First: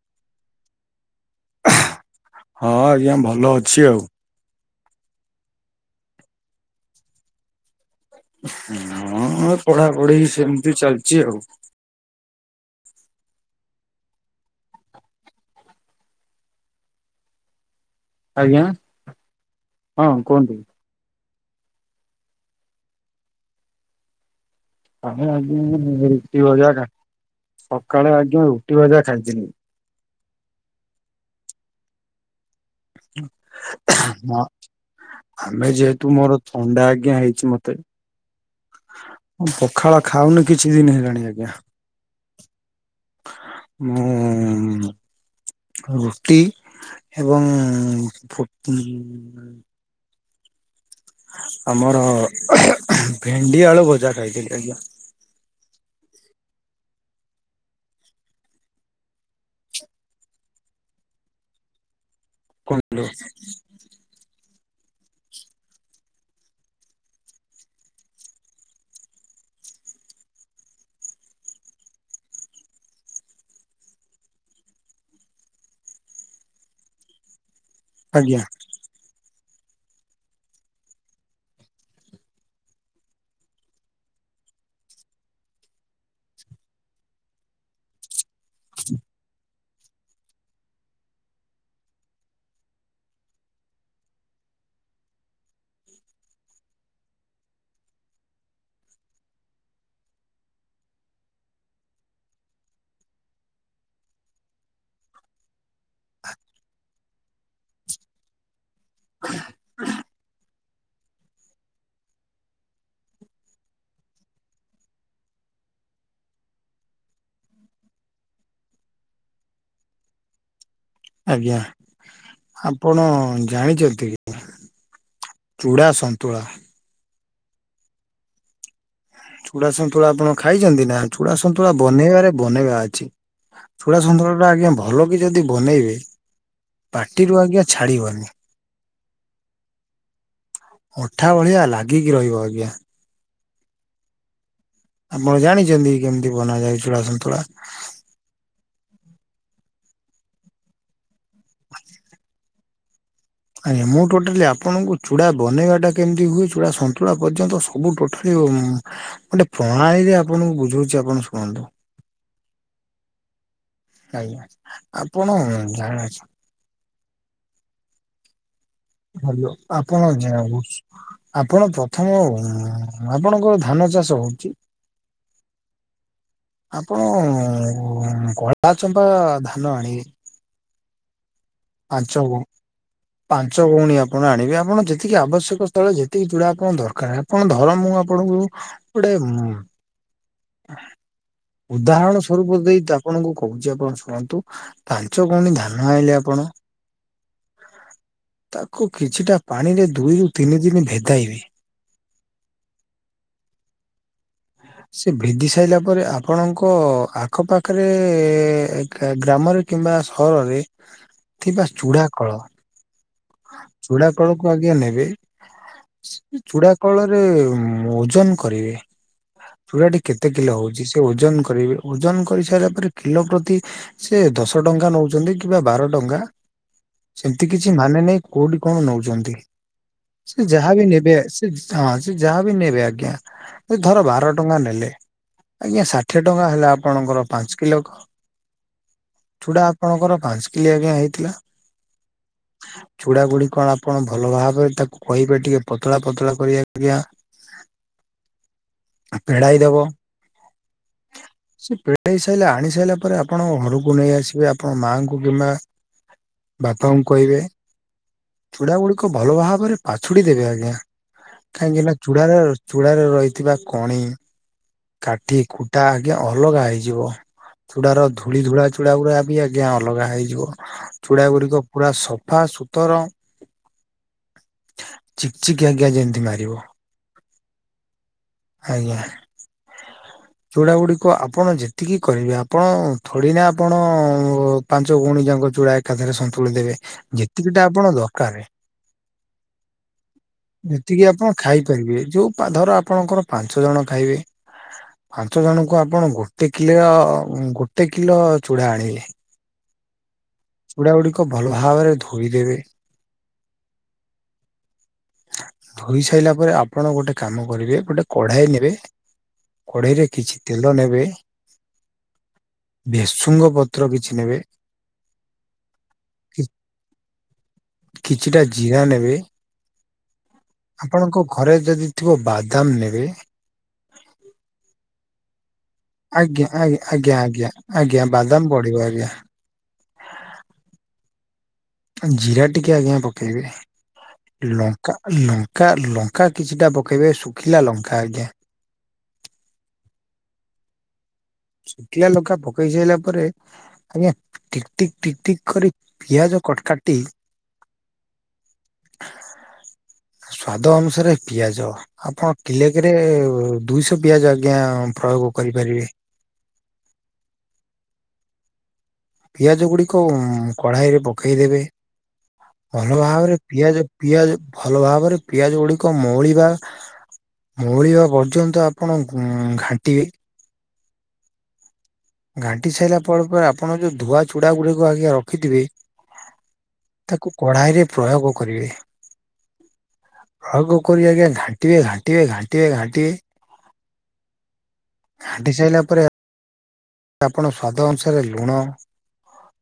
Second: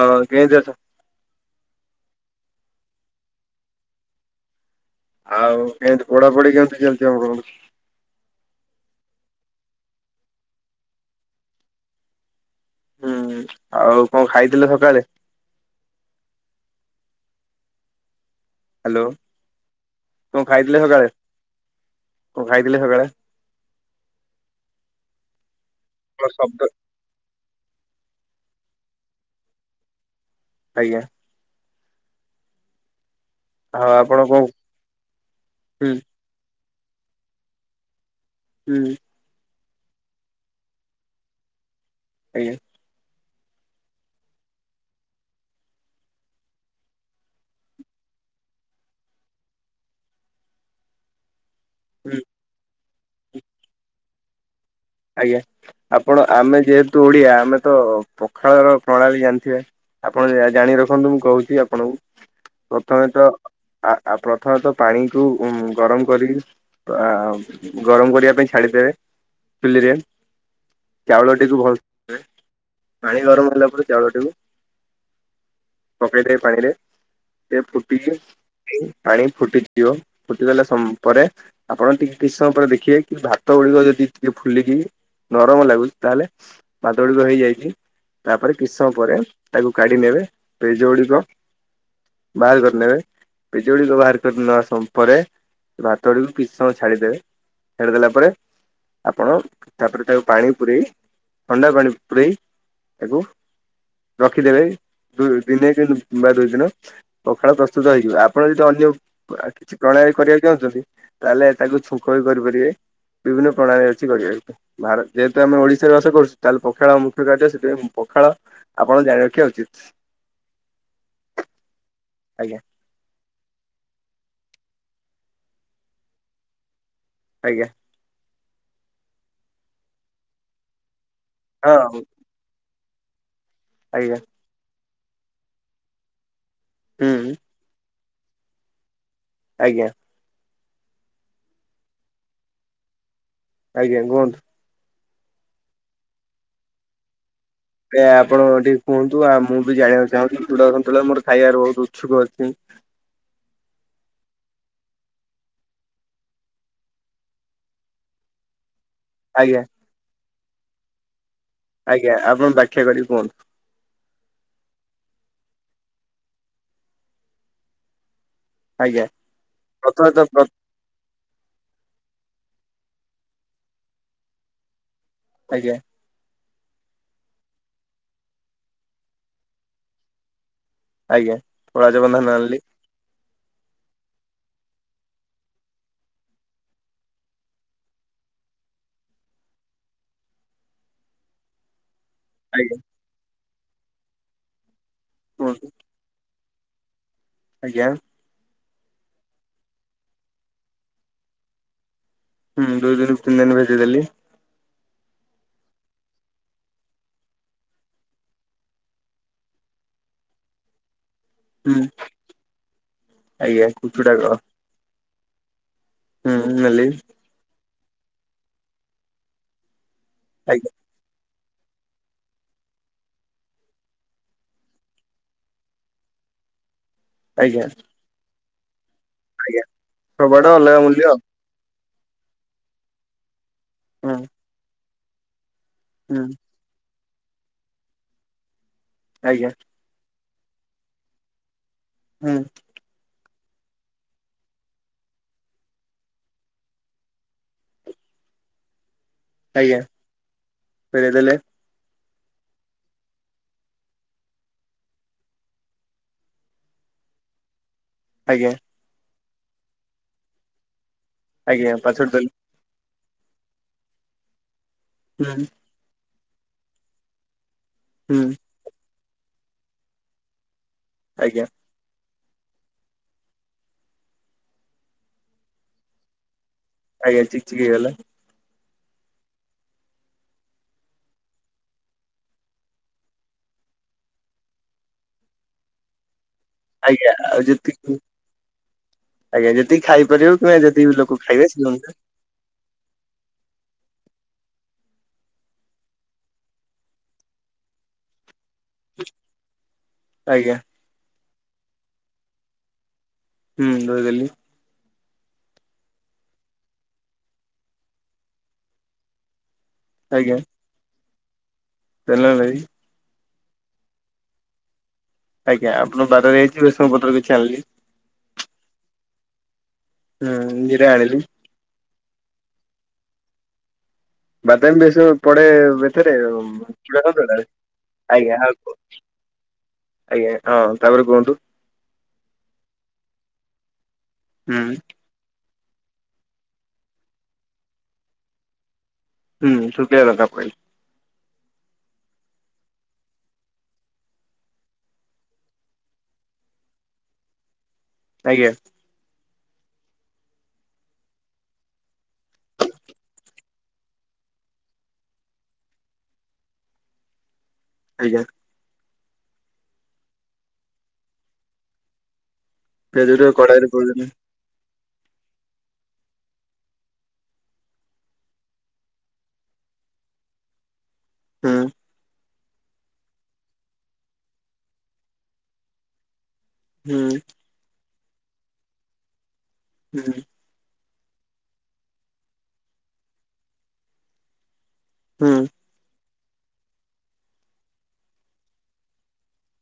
ହଁ କେମିତି ଅଛ? ହଁ ଆଜ୍ଞା ଭଲ ଅଛି ଆଉ- ଆଉ କେମିତି ପଢ଼ାପଢ଼ି କେମିତି ଚାଲିଛି [unintelligible] ହଁ ପଢ଼ାପଢ଼ି ସେମିତି ଚାଲିଛି ଆଉ। ହୁଁ ହୁଁ ଆଉ କଣ ଖାଇଥିଲେ ସକାଳେ? ଆଜ୍ଞା ହ୍ୟାଲୋ ହଁ କଣ କୁହନ୍ତୁ। ଖାଇଥିଲେ ସକାଳେ କଣ ଖାଇଥିଲେ ସକାଳେ ଆମେ ଆଜ୍ଞା ଆପଣଙ୍କ ଶବ୍ଦ [unintelligible] ସକାଳେ ଆଜ୍ଞା [unintelligible] ଭଜା ଖାଇଥିଲି। ଆଜ୍ଞା ଆଉ ଆପଣ କଣ ଆମେ ହୁଁ ଯେହେତୁ ମୋର ଅଣ୍ଡା ଆଜ୍ଞା ହେଇଛି ମତେ ହୁଁ। ପଖାଳ ଖାଉନି କିଛି ଦିନ ହେଲାଣି ଆଜ୍ଞା। [unintelligible] ମୁଁ ରୁଟି ଏବଂ [unintelligible] ଆମର ହୁଁ ଭେଣ୍ଡି ଆଳୁ ଭଜା ଖାଇଥିଲି ଆଜ୍ଞା ଆଜ୍ଞା ଆପଣ ଆମେ ଯେହେତୁ ଓଡ଼ିଆ ଆମେ ତ ପଖାଳର ପ୍ରଣାଳୀ ଜାଣିଥିବେ ଆପଣ ଜାଣି ରଖନ୍ତୁ ମୁଁ କହୁଛି ଆପଣଙ୍କୁ କୁହନ୍ତୁ ପ୍ରଥମେ ତ ଆ ଆ ପ୍ରଥମେ ତ ପାଣିକୁୁ ଗରମ କରିକି ଆ ଗରମ କରିବା ପାଇଁ ଛାଡିଦେବେ ଫୁଲିରେ ଚାଉଳଟିକୁ ଭଲେ ପାଣି ଗରମ ହେଲା ପରେ ଚାଉଳଟିକୁ ପକାଇଦବେ ପାଣିରେ ସେ ଫୁଟି ଆଜ୍ଞା ଫୁଟି ପାଣି ଫୁଟିଯିବ ଫୁଟିଗଲା ପରେ ଆପଣ ଟିକେ କିଛି ସମୟ ପରେ ଦେଖିବେ କି ଭାତ ଗୁଡ଼ିକ ଯଦି ଟିକେ ଫୁଲିକି ନରମ ଲାଗୁଛି ତାହେଲେ ଭାତ ଗୁଡ଼ିକ ହେଇଯାଇଛି। ତାପରେ କିଛି ସମୟ ପରେ ତାକୁ କାଢ଼ି ନେବେ ପେଜ ଗୁଡ଼ିକ ବାହାର କରିନେବେ ପେଜ ଗୁଡ଼ିକ ବାହାର କରିନବା ପରେ ଭାତ ଗୁଡି଼କୁ କିଛି ସମୟ ଛାଡିଦେବେ ଛାଡିଦେଲା ପରେ ଆପଣ ତାପରେ ତାକୁ ପାଣି ପୁରେଇ ଥଣ୍ଡା ପାଣି ପୁରେଇ ତାକୁ ରଖିଦେବେ ଦୁଇ ଦିନେ [unintelligible] ପଖାଳ ପ୍ରସ୍ତୁତ ହେଇଯିବ ଆପଣ ଯଦି ଅନ୍ୟ ଆଉ କିଛି ପ୍ରଳୟ କରିବାକୁ ଚାହୁଁଛନ୍ତି। ତା ହେଲେ ତାକୁ ଛୁଙ୍କ ବି କରିପାରିବେ ବିଭିନ୍ନ ପ୍ରଣାଳୀ କି କରିବା ଭାର ଯେହେତୁ ଆମେ ଓଡ଼ିଶା ରେ ବାସ କରୁଛୁ ତାହେଲେ ପଖାଳ ମୁଖ୍ୟ କାର୍ଯ୍ୟ ସେଥିପାଇଁ ପଖାଳ ଆପଣ ଜାଣି ରଖିବା ଉଚିତ୍ ଆଜ୍ଞା। ଆପଣ ଜାଣିଛନ୍ତି କି ଚୁଡ଼ା ସନ୍ତୁଳା ଆଜ୍ଞା ଚୁଡା ଶନ୍ତୁଳା ଆପଣ ଖାଇଛନ୍ତି ନା? ଚୁଡା ସନ୍ତୁଳା ହଁ ବନେଇବାରେ ବନେଇବା ଅ ଛି। ଚୁଡା ଆଜ୍ଞା ସନ୍ତୁଳାଟା ଆଜ୍ଞା ବ ଭଲ କି ଯଦି ବନେଇବେ। ହୁଁ ପାଟିରୁୁ ଆଜ୍ଞା ଛାଡିବନି। [inaudible] ଆଜ୍ଞା। ଅଠା ଭଳିଆ ଲାଗିକି ରହିବ ଆଜ୍ଞା। ଆଜ୍ଞା କୁହନ୍ତୁ। ଆପଣ ଜାଣିଛନ୍ତି କେମିତି ବନା ଯାଉ ଚୂଡ଼ା ସନ୍ତୁଳା। ଏ ଆପଣ ଟିକେ କୁହନ୍ତୁ ଆଉ ମୁଁ ବି ଜାଣିବାକୁ ଚାହୁଁଛିି ଚୂଡ଼ା ସନ୍ତୁଳା ମୋର ଖାଇବାର ବହୁତ ଉତ୍ସୁକ ଅଛି। ଆଜ୍ଞା ମୁଁ ଟୋଟାଲି ଆପଣଙ୍କୁ ଚୁଡ଼ା ବନେଇବାଟା କେମିତି ହୁଏ ଚୂଡ଼ା ସନ୍ତୁଳା ପର୍ଯ୍ୟନ୍ତ ସବୁ ଟୋଟାଲି। ଗୋଟେ ଆଜ୍ଞା ପ୍ରଣାଳୀରେ ଆପଣଙ୍କୁ ବୁଝଉଛି। [unintelligible] ଆଜ୍ଞା ଆପଣ ବ୍ୟାଖ୍ୟା କରିକି କୁହନ୍ତୁ। ଆଜ୍ଞା ଆପଣ ଜାଣିଛ। ଆଜ୍ଞା ହ୍ୟାଲୋ ଆପଣ ପ୍ରଥମେ ତ ଆପଣ ପ୍ରଥମ ହଁ ଆପଣଙ୍କର ଧାନ ଚାଷ ହଉଛି। ଆଜ୍ଞା। ଆପଣ କଳା ଚମ୍ପା ଧାନ ଆଣିବେ। ଆଜ୍ଞା। ପଳାଜ ପାଞ୍ଚ ବନ୍ଧା କଉ ନାଲି ପାଞ୍ଚ ଗଉଣୀ ଆପଣ ଆଣିବେ ଆଉ। ଆପଣ ଯେତିକି ଆବଶ୍ୟକ ସ୍ଥଳେ ଯେତିକି ଚୂଡା ଆପଣ ଦରକାର ଆପଣ ଧର ମୁ ଆପଣଙ୍କୁ ଗୋଟେ ଉଦାହରଣ ସ୍ଵରୂପ ଆଜ୍ଞା ଦେଇ ଆପଣଙ୍କୁ କହୁଛି ଆପଣ ଶୁଣନ୍ତୁ। ପାାଞ୍ଚ ଗଉଣୀ କୁହନ୍ତୁ ଧାନ ଆଇଲେ ଆପଣ ଆଜ୍ଞା। କୁ କିଛିଟା ପାଣିରେ ଦୁଇରୁ ତିନି ଦିନ ଭେଦାଇବେ। ହୁଁ ଦୁଇ ଦିନ ତିନି ଦିନ ଭିଦେଇଦେଲି। ସେ ଭେଦି ସାରିଲା ପରେ ଆପଣଙ୍କ ଆଖପାଖରେ ଗ୍ରାମରେ କିମ୍ବା ସହରରେ ଥିବା ହୁଁ ଚୂଡ଼ା କଳ। ଆଜ୍ଞା ଚୂଡ଼ା କୁଚୁଡା କ କଳକୁ ଆଜ୍ଞା ନେବେ। ହୁଁ ଚୁଡ଼ା ନେଲି କଳରେ ଉଁ ଓଜନ କରିବେ ପୁରା ଟିକେ। କେତେ କିଲୋ ଆଜ୍ଞା ହଉଛି ସେ ଓଜନ। ଓଜନ କରିସାରିଲା ପରେ କିଲୋ ପ୍ରତି ସେ ଦଶ ଟଙ୍କା ନଉଛନ୍ତି କିମ୍ବା ବାର ଟଙ୍କା। ସେମତି ଆଜ୍ଞା କିଛି ମାନେ ନାଇଁ। କୋଉଠି କଣ ନଉଛି। ଆଜ୍ଞା ସେ ସବୁଆଡେ ଯାହା ଅଲଗା ବି ମୂଲ୍ୟ ନେବେ ସେ- ହଁ ସେ ଯାହା ବି ନେବେ ଆଜ୍ଞା। ଧର ହୁଁ ବାର ଟଙ୍କା ନେଲେ। ଆଜ୍ଞା ଷାଠିଏ ହୁଁ ଟଙ୍କା ହେଲା। ଆପଣଙ୍କର ପାଞ୍ଚ କିଲୋ ଖ ଆଜ୍ଞା ଚୁଡା ଆପଣଙ୍କର ପାଞ୍ଚ କିଲ୍ ଆଜ୍ଞା ହେଇଥିଲା। ହୁଁ। ବୁଢା ବୁଢି କଣ ଆପଣ ଭଲ ଭାବରେ ତାକୁ କହିବେ ଟିକେ ପତଳା ପତଳା କରି ଆଜ୍ଞା। ଆ ପେଡାଇ ଆଜ୍ଞା ଦବ। ଫେରେଇ ଦେଲେ ସେ ପେ ପେଡେଇ ସାଇଲେ ଆଣି ସାଇଲା ପରେ ଆପଣ ଘରକୁ ନେଇ ଆସିବେ ଆପଣ ମାଙ୍କୁ କିମ୍ବା ବାପାଙ୍କୁ କହିବେ। ଆଜ୍ଞା ଚୁଡା ମଳୁଖ ଭଲ ଭାବରେ ପାଛୁଡି ଦେବେ ଆଜ୍ଞା। ଆଜ୍ଞା କାହିଁକିନା ପାଛୋଟି ଦେଲେ ଚୁଡ଼ାର ର ଚ ଚୂଡ଼ାରେ ରହିଥିବା କଣି। କାଠି ହୁଁ ଖୂଟା ଆଜ୍ଞା ଅଲଗା ହେଇଯିବ। ଚୁଡାର ହୁଁ ଧୂଳି ଧୂଳା ଚୁଡ଼ା ଗୁରା ବି ଆଜ୍ଞା ଅଲଗା ହେଇଯିବ। ଚୁଡା ଆଜ୍ଞା ଗୁଡିକ ପୁରା ସପ୍ ସଫା ସୁତର ଚିକ୍ ଚିକ୍ ଆଜ୍ଞା ଯେମିତି ମାରିବ। ଆଜ୍ଞା ଚିକ୍ ଚିିକ୍ ହେଇଗଲା। ଆଜ୍ଞା। ଚୁଡା ଗୁଡିକ ଆପଣ ଯେତିକି କରିବେ ଆପଣ ଥୋଡିନା ଆପଣଅ ପାଞ୍ଚ ଗଉଣି ଯାକ ଚୁଡ଼ା ଏକାଥରେ ସନ୍ ତୁଳି ଦେବେ ଆଜ୍ଞା ଆଉ ଯେତିକି ଟା ଆପଣ ଦରକାରେ ଆଜ୍ଞା ଯେତିକି ଖାଇପାରିବ କିମ୍ବା ଯେତିକି ଲୋକ ଆପଣ ଖାଇବେ ସେ ଅନୁସାରେ ଖାଇପାରିବେ ଯୋଉ ପା ଧର ଆପଣଙ୍କର ପାଞ୍ଚ ଜଣ ଖାଇବେ। ପାଞ୍ଚ ଜଣଙ୍କୁ ଆପଣ ଗୋଟେ କିଲିୟ ଗୋଟେ କିଲୋ। ଚୁଡ଼ା ଆଣିଲେ। ଆଜ୍ଞା। [unintelligible] ଭଲ୍ ଭାବରେ ଧୋଇଦେବେ। ହୁଁ ଧୋଇଦେଲି। ଧୋଇ ସାରିଲା ପରେ ଆପଣ ଗୋଟେ କାମ କରିବେ ଗୋଟେ କଢାଇ ନେବେ କଡେଇରେ ଆଜ୍ଞା କିଛି ତେଲ ନେବେ। ତେଲ ଦେବି। ଶୃଙ୍ଗପତ୍ର କିଛି ନେବେ। ଆଜ୍ଞା ଆପଣଙ୍କ ବାରରେ କି- ହେଇଚି ଭେଶୃଙ୍ଗ ପତ୍ର କିଛି ଆଣିଲି। କିଛିଟା ଜିରା ନେବେ ହୁଁ ଜିରା ଆଣିଲି ଆପଣଙ୍କ ଘରେ ଯଦି ଥିବ ବାଦାମ ନେବେ। [unintelligible] ବାଦାମ ବେଶୀ ପଡେ ଆଉ ଏଥେରେ ଆଜ୍ଞା ଆଜ୍ଞା ଚୁଡ଼ା ଆଜ୍ଞା ସନ୍ତୁଳାରେ ଆଜ୍ଞା ଆଜ୍ଞା ବାଦାମ ଆଉ ପଡିବ କୁହ ଆଜ୍ଞା ଆଜ୍ଞା ହଁ ତାପରେ କୁହନ୍ତୁ। ଜିରା ଟିକେ ଆଜ୍ଞା ପକେଇବେ। ହୁଁ ଲଙ୍କା ଲ ଲଙ୍କା ଲଙ୍କା କିଛିଟା ପକେଇବେ ଶୁଖିଲା ଲଙ୍କା ଆଜ୍ଞା। ହୁଁ ଶୁଖିଲା ଲଙ୍କା ପଇଲା। ଶୁଖିଲା ଲଙ୍କା ପକେଇ ସାଇଲା ପରେ ଆଜ୍ଞା ଟିକ୍ ଟିକ୍ ଟିକ୍ ଟିକ୍ କରି ପିଆଜ କଟ କାଟି ଆଜ୍ଞା। ସ୍ଵାଦ ଅନୁସାରେ ପିଆଜ ଆପଣ କିଲେକେରେ ଦୁଇଶହ ପିଆଜ ଆଜ୍ଞା ପ୍ରୟୋଗ କରିପାରିବେ। ଆଜ୍ଞା। ପିଆଜ ଗୁଡିକ କଢାଇରେ ପକେଇଦେବେ ଭଲ ପିଆଜ ଟିକେ ଭାବରେ କଡେଇରେ ପିଆଜ ପକେଇଲି ହୁଁ। ପିଆଜ ଭଲ ଭାବରେ ପିଆଜ ଗୁଡିକ ମଉଳିବା ମଉଳିବା ପର୍ଯ୍ୟନ୍ତ ଆପଣ ଘାଣ୍ଟିବେ। ହୁଁ। ଘାଣ୍ଟି ସାଇଲା ପରେ ପରେ ଆପଣ ଯୋଉ ଧୁଆ ଚୁଡା ଗୁଡିକୁ ଆଜ୍ଞା ରଖିଥିବେ ହୁଁ ତାକୁ କଢାଇରେ ପ୍ରୟୋଗ କରିବେ। ହୁଁ। ଆଗ କରି ଆଜ୍ଞା ଘାଣ୍ଟିବେ ଘାଣ୍ଟିବେ ଘାଣ୍ଟିବେ ଘାଣ୍ଟିବେ ହୁଁ ଘାଣ୍ଟି ସାଇଲା ପରେ ଆପଣ ସ୍ୱାଦ ଅନୁସାରେ ଲୁଣ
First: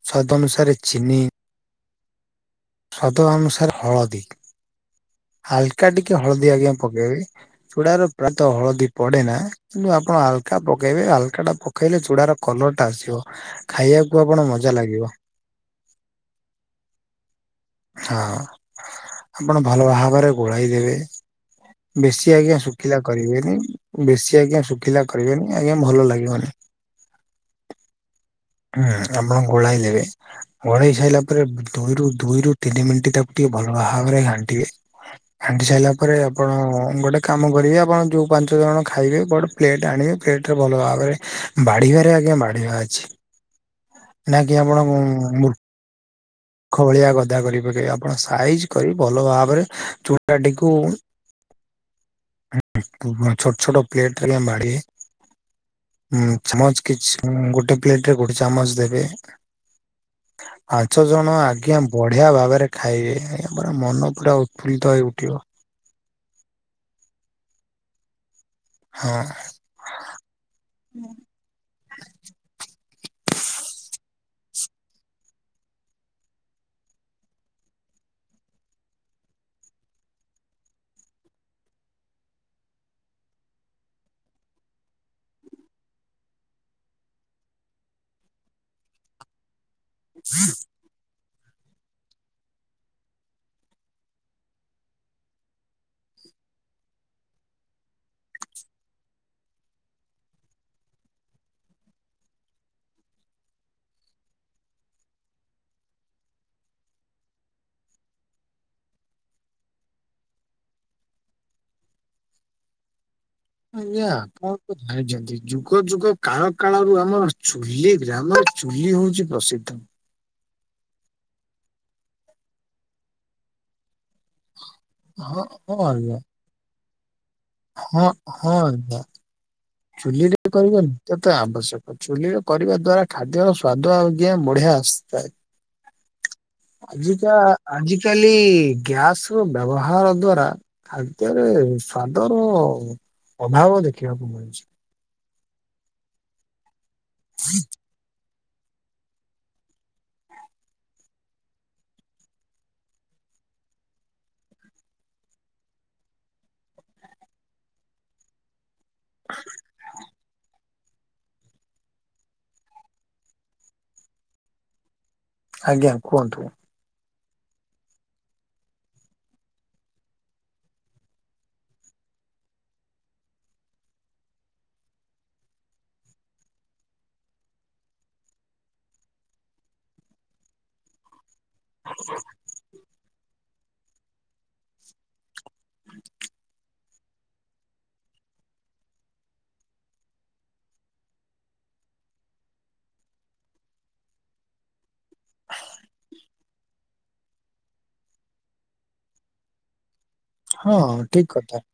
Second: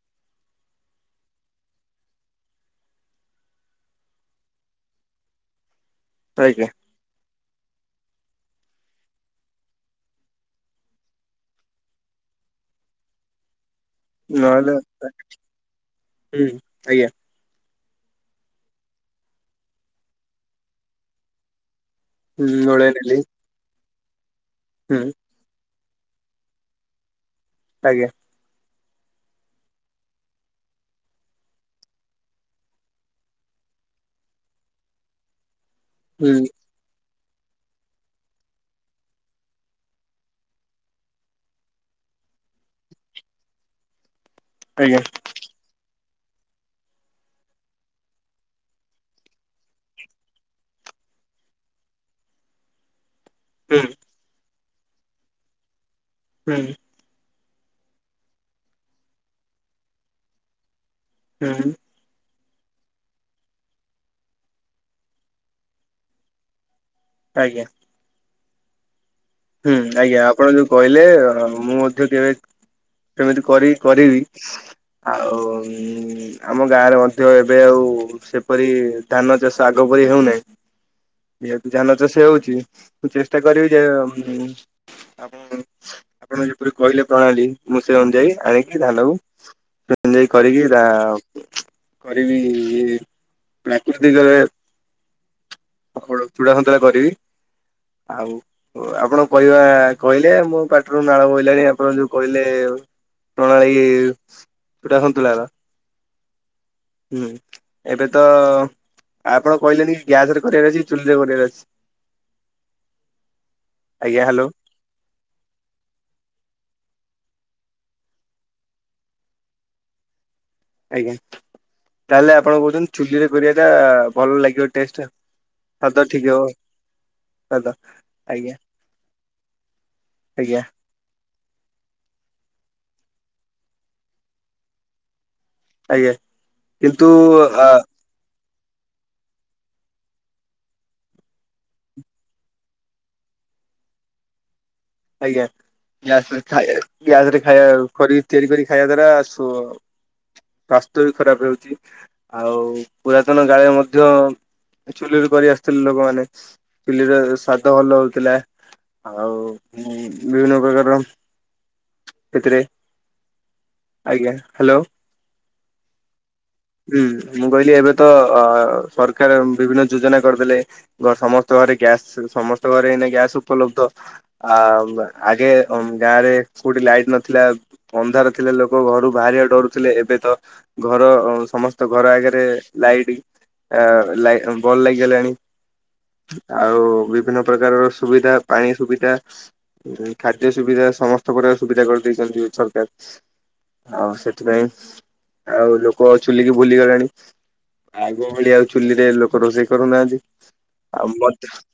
ସ୍ୱାଦ ଅନୁସାରେ ଚିନି ସ୍ୱାଦ ଅନୁସାରେ ହଳଦୀ ହାଲ୍ କା ଟିକେ ହଳଦୀ ଆଜ୍ଞା ପକେଇବେ ଚୁଡାର ପ୍ରାୟତଃ ହଳଦୀ ପଡେନା କିନ୍ତୁ ଆପଣ ହାଲକା ପକେଇବେ ହାଲକା ଟା ପକେଇଲେ ଚ ଚୁଡାର କଲର ଟା ଆସିବ। ଆପଣ ମଜା ନହେଲେ ଲାଗିବ ହୁଁ ଆଜ୍ଞା। ହଁ ଆପଣ ଭଲ ଭାବରେ ଗୋଳାଇ ଦେବେ ବେଶୀ ହୁଁ ଆଜ୍ଞା ଗୋଳେଇ ଶୁଖିଲା ନେଲି କରିବେନି ବେଶୀ ଆଜ୍ଞା ହୁଁ ଶୁଖିଲା କରିବେନି ଆଜ୍ଞା ଭଲ ଲାଗିବନି। ଆଜ୍ଞା। ହୁଁ ଆପଣ ଗୋଳେଇ ଦେବେ ଗୋଳେଇ ସାରିଲା ପରେ ଦୁଇରୁ ଦୁଇରୁ ତିନି ମିନିଟ ତାକୁ ଟିକେ ଭଲ ଭାବରେ ଘାଣ୍ଟିବେ ଘାଣ୍ଟି ସାଇଲା ପରେ ହୁଁ ଆପଣ ଗୋଟେ କାମ କରିବେ ଆପଣ ଯୋଉ ପାଞ୍ଚ ଜଣ ଖାଇବେ ବଡ ପ୍ଲେଟ୍ ଆଣିବେ ପ୍ଲେଟରେ ଭଲ ଭାବରେ ବାଢିବାରେ ଆଜ୍ଞା ବାଢିବା ଅଛି। ନା କିି ଆମର ଆଜ୍ଞା ମୁ ମୂର୍ଖ ଭଳିଆ ଗଦା କରି ପକେଇବେ ଆପଣ ସାଇଜ କରି ଭଲ ଭାବରେ ଚୁଡ଼ାଟିକୁ ହୁଁ ଛୋଟଛୋଟ ପ୍ଲେଟ୍ ରେ ବାଢିବେ। ହୁଁ ହୁଁଜ କିଛି ହଁ ଗୋଟେ ପ୍ଲେଟରେ ଗୋଟେ ଚାମଚ ଦେବେ ଆ ଜଣ ହୁଁ ଆଜ୍ଞା ବଢିଆ ଭାବରେ ଖାଇବେ ମନ ପୁରା ଉତ୍ଫୁଲ୍ଲିତ ହେଇ ଉଠିବ। ଆଜ୍ଞା। ହଁ। ହୁଁ ଆଜ୍ଞା ଆପଣ ଯୋଉ କହିଲେ ମୁଁ ବେ ସେମିତି କରି କରିବି ଆଉ ଆମ ଗାଁରେ ମଧ୍ୟ ଏବେ ଆଉ ସେପରି ଧାନ ଚାଷ ଆଗ ପରି ହେଉନାହିଁ ଯେହେତୁ ଧାନ ଚାଷ ହେଉଛି ମୁଁ ଚେଷ୍ଟା କରିବି ଯେ ହୁଁ ଆପଣ ଆପଣ ଯେପରି କହିଲେ ପ୍ରଣାଳୀ ମୁଁ ସେ ଅନୁଯାୟୀ ଆଣିକି ଧାନକୁ ଏଞଜାଇ କରିକି ତା କରିବି ଇଏ ପ୍ରାକୃତିକରେ ଚୂଡ଼ା ସନ୍ତରା କରିବି ଆଉ ଓ ଆପଣ କହିବା କହିଲେ ମୋ ପାଟିରୁ ନାଳ ବୋଇଲାଣି ଆପଣ ଯୋଉ କହିଲେ ପ୍ରଣାଳୀ ଛୁଟା ସନ୍ତୁଳାର ହୁଁ ଏବେ ତ ଆପଣ କହିଲେନି କି ଗ୍ୟାସ ରେ କରିବାର ଅଛି। ଚୁଲିରେ କରିବାର ଅଛି। ଆଜ୍ଞା ଆପଣ ତ ଜାଣିଛନ୍ତି ଯୁଗ ଯୁଗ କାଳ କାଳରୁ ଆମ ଚୁଲି ଗ୍ରାମରେ ଚୁଲି ହଉଛି ପ୍ରସିଦ୍ଧ ଆଜ୍ଞା ତାହେଲେ ଆପଣ କହୁଛନ୍ତି ଚୁଲିରେ କରିବା ଟା ଭଲ ଲାଗିବ ଟେଷ୍ଟ ହଁ ହଁ ସଵାଦ ଆଜ୍ଞା ଠିକ ହବ। ସ୍ୱାଦ ହଁ ଆଜ୍ଞା ହଁ ଚୁଲିରେ ଆଜ୍ଞା କରିବା ନିିତ୍ୟ ତ ଆବଶ୍ୟକ ଚୁଲିରେ କରିବା ଦ୍ଵାରା ଖାଦ୍ୟ ସ୍ଵାଦ ଆଜ୍ଞା ବଢିଆ ଆସିଥାଏ। ଆଜ୍ଞା କିନ୍ତୁ ଆଜିିକା ଅ ଆଜିିକାଲି ଗ୍ୟାସ ର ବ୍ୟବହାର ଦ୍ଵାରା ଖାଦ୍ୟରେ ସ୍ଵାଦର ଅଭାବ ଦେଖିବାକୁ ମିଳୁଛି। ଆଜ୍ଞା ଗାୟସ ର ଗ୍ୟାସ ରେ ଖାଇବା ଖରି ତିଆରି କରି ଖାଇବା ଦ୍ଵାରା ସ୍ୱାସ୍ଥ୍ୟ ବି ଖରାପ ହେଉଛି। ଆଉ ପୁରାତନ କାଳେ ମଧ୍ୟ ଚୁଲିରେ କରି ଆସୁଥିଲେ ଲୋକମାନେ ଚୁଲିରେ ସ୍ଵାଦ ଭଲହେଉଥିଲା ହଉଥିଲା। ହେଲୋ ବିଭିନ୍ନ ପ୍ରକାର ସେଥିରେ ଆଜ୍ଞା ହ୍ୟାଲୋ ଆଜ୍ଞା କୁହନ୍ତୁ ହୁଁ ମୁଁ କହିଲି ଏବେ ତ ଅ ସରକାର ବିଭିନ୍ନ ଯୋଜନା କରିଦେଲେ ସମସ୍ତ ଘରେ ଗ୍ୟାସ୍ ସମସ୍ତ ଘରେ ଏଇନା ଗ୍ୟାସ୍ ଉପଲବ୍ଧ ଆ ଆଗେ ଗାଁରେ କୋଉଠି ଲାଇଟ ନଥିଲା ଅନ୍ଧାର ଥିଲେ ଲୋକ ଘରୁ ବାହାରିବା ଡରୁଥିଲେ ଏବେ ତ ଘର ସମସ୍ତ ଘର ଆଗରେ ଲାଇଟ୍ ଆ ଲାଇଟ୍ ବଲ ଲାଗି ଗଲାଣି ଆଉ ବିଭିନ୍ନ ପ୍ରକାରର ସୁବିଧା ପାଣି ସୁବିଧା ଖାଦ୍ୟ ସୁବିଧା ସମସ୍ତ ପ୍ରକାର ସୁବିଧା କରିଦେଇଛନ୍ତି ସରକାର ଆଉ ସେଥିପାଇଁ ଆଉ ଲୋକ ଚୁଲି କି ଭୁଲିଗଲାଣି ଆଗ ଭଳି ଆଉ ଚୁଲିରେ ଲୋକ ରୋଷେଇ କରୁନାହାନ୍ତି ହଁ ଆଉ ଠିକ ମଧ୍ୟ କଥା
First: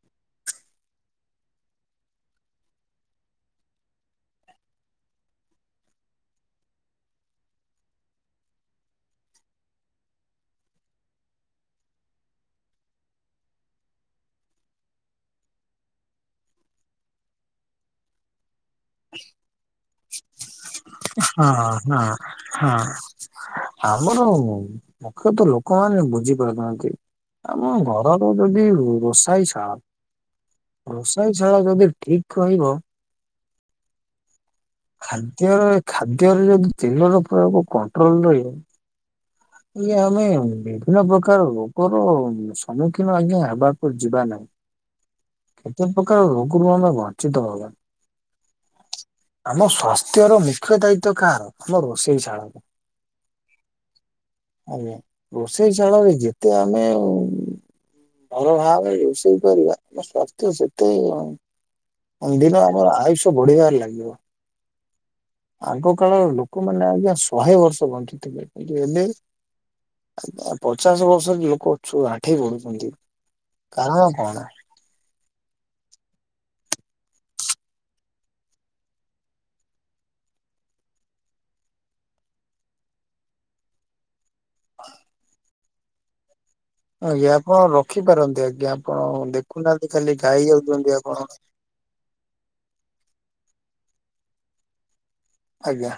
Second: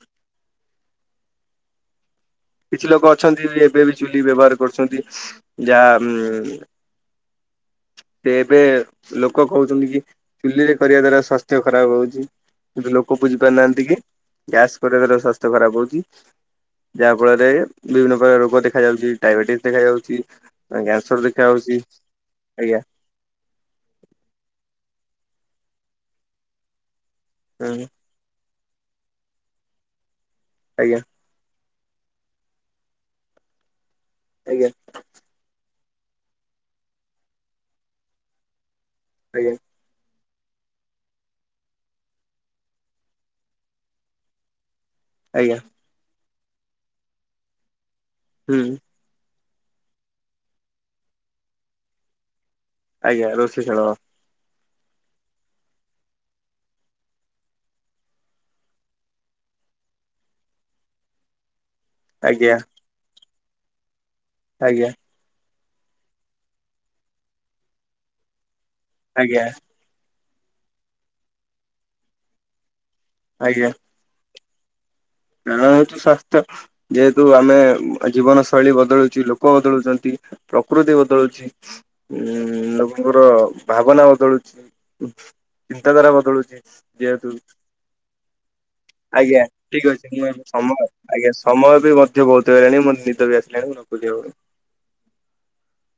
କିଛି ଲୋକ ଅଛନ୍ତି ବି ଏବେ ବି ଚୁଲି ବ୍ୟବହାର କରୁଛନ୍ତି ଯାହା ଉ ସେ ଏବେ ଲୋକ କହୁଛନ୍ତି କି ଚୁଲିରେ କରିବା ଦ୍ଵାରା ସ୍ଵାସ୍ଥ୍ୟ ଖରାପ ହଉଛି କିନ୍ତୁ ଲୋକ ବୁଝି ପାରୁନାହାନ୍ତି କି ଗ୍ୟାସ କରିବା ଦ୍ଵାରା ସ୍ୱାସ୍ଥ୍ୟ ଖରାପ ହଉଛି ଯାହା ଫଳରେ ବିଭିନ୍ନ ପ୍ରକାର ରୋଗ ଦେ - ଦେଖାଯାଉଛି ଡାଇବେଟିସ୍ ଦେଖାଯାଉଛି କ୍ୟାନସର ଦେଖା ହଁ ଦଉଛି ହଁ ହଁ ଆମର ମୁଖ୍ୟତଃ ଲୋକମାନେ ବୁଝି ପାରୁନାହାନ୍ତି ଆମ ହୁଁ ଘରର ଯଦି ରୋଷାଇ ଶାଳ ଆଜ୍ଞା ରୋଷାଇ ଶାଳ ଯଦି ଠିକ୍ କହିବ ଆଜ୍ଞା। ଖାଦ୍ୟର ଖାଦ୍ୟରେ ଯଦି ତେଲର ପ୍ରୟୋଗ କଣ୍ଟ୍ରୋଲ ରହିବ। ଆଜ୍ଞା ଇଏ ଆମେ ବିଭିନ୍ନ ପ୍ରକାର ରୋଗର ସମ୍ମୁଖୀନ ଆଜ୍ଞା ହେବାକୁ ଯିବା ନାହିଁ। ଆଜ୍ଞା କେତେ ପକା ହବ। [unintelligible] ବଞ୍ଚି ତ ଭବା। ହୁଁ। ଆମ ସ୍ଵାସ୍ଥ୍ୟର ମୁଖ୍ୟ ଦାୟିତ୍ୱ କାହାର ଆମ ରୋଷେଇ ଶାଳର। ଆଜ୍ଞା ରୋଷେଇ ଶାଳ। ଆଜ୍ଞା ରୋଷେଇ ଶାଳରେ ଯେତେ ଆମେ ଭଲ ଭାବରେ ରୋଷେଇ କରିବା। ମୋ ସ୍ୱାସ୍ଥ୍ୟ ସେତେ ଇଁ [unintelligible] ଆଜ୍ଞା ଅନ୍ଦିର ଆମର ଆୟୁଷ୍ ବଢିଆ ଲାଗିବ। ଆଜ୍ଞା। ଆଗ କାଳ ଲୋକମାନେ ଆଜ୍ଞା ଶହେ ବର୍ଷ ବଞ୍ଚୁଥିଲେ ୟେ ଲେ ଆଜ୍ଞା ଆଜ୍ଞା ପଚାଶ ବର୍ଷ ଲୋକୁ ଆଣ୍ଠେଇ ପଢୁଛନ୍ତି। ଆଜ୍ଞା [inaudible] କାରଣ ହଉଛି ସ୍ୱାସ୍ଥ୍ୟ ଯେହେତୁ ଆମେ ଜୀବନ ଶୈଳୀ ବଦଳୁଚି ଲୋକ ବଦଳୁଛନ୍ତି ପ୍ରକୃତି ବଦଳୁଛି ଉ ଲୋକଙ୍କର ଭାବନା ବଦଳୁଛି। ହୁ ଚିନ୍ତା ଧାରା ବଦଳୁଛି। ଯେହେତୁ ଆଜ୍ଞା ଆପଣ ରଖିପାରନ୍ତି ଆଜ୍ଞା ଆପଣ ଆଜ୍ଞା ଦେଖୁନାହାନ୍ତି ଠିକ ଅଛି ଖାଲି ଗାଇ ସମୟ ଯାଉଛନ୍ତି ଆପଣ ଆଜ୍ଞା ସମୟ ବି ମଧ୍ୟ ବଦଳିଲାଣି ମୋ ନିଦ ବି ଆସିଲାଣି ମୁଁ ରଖୁ। [unintelligible] ଆଜ୍ଞା।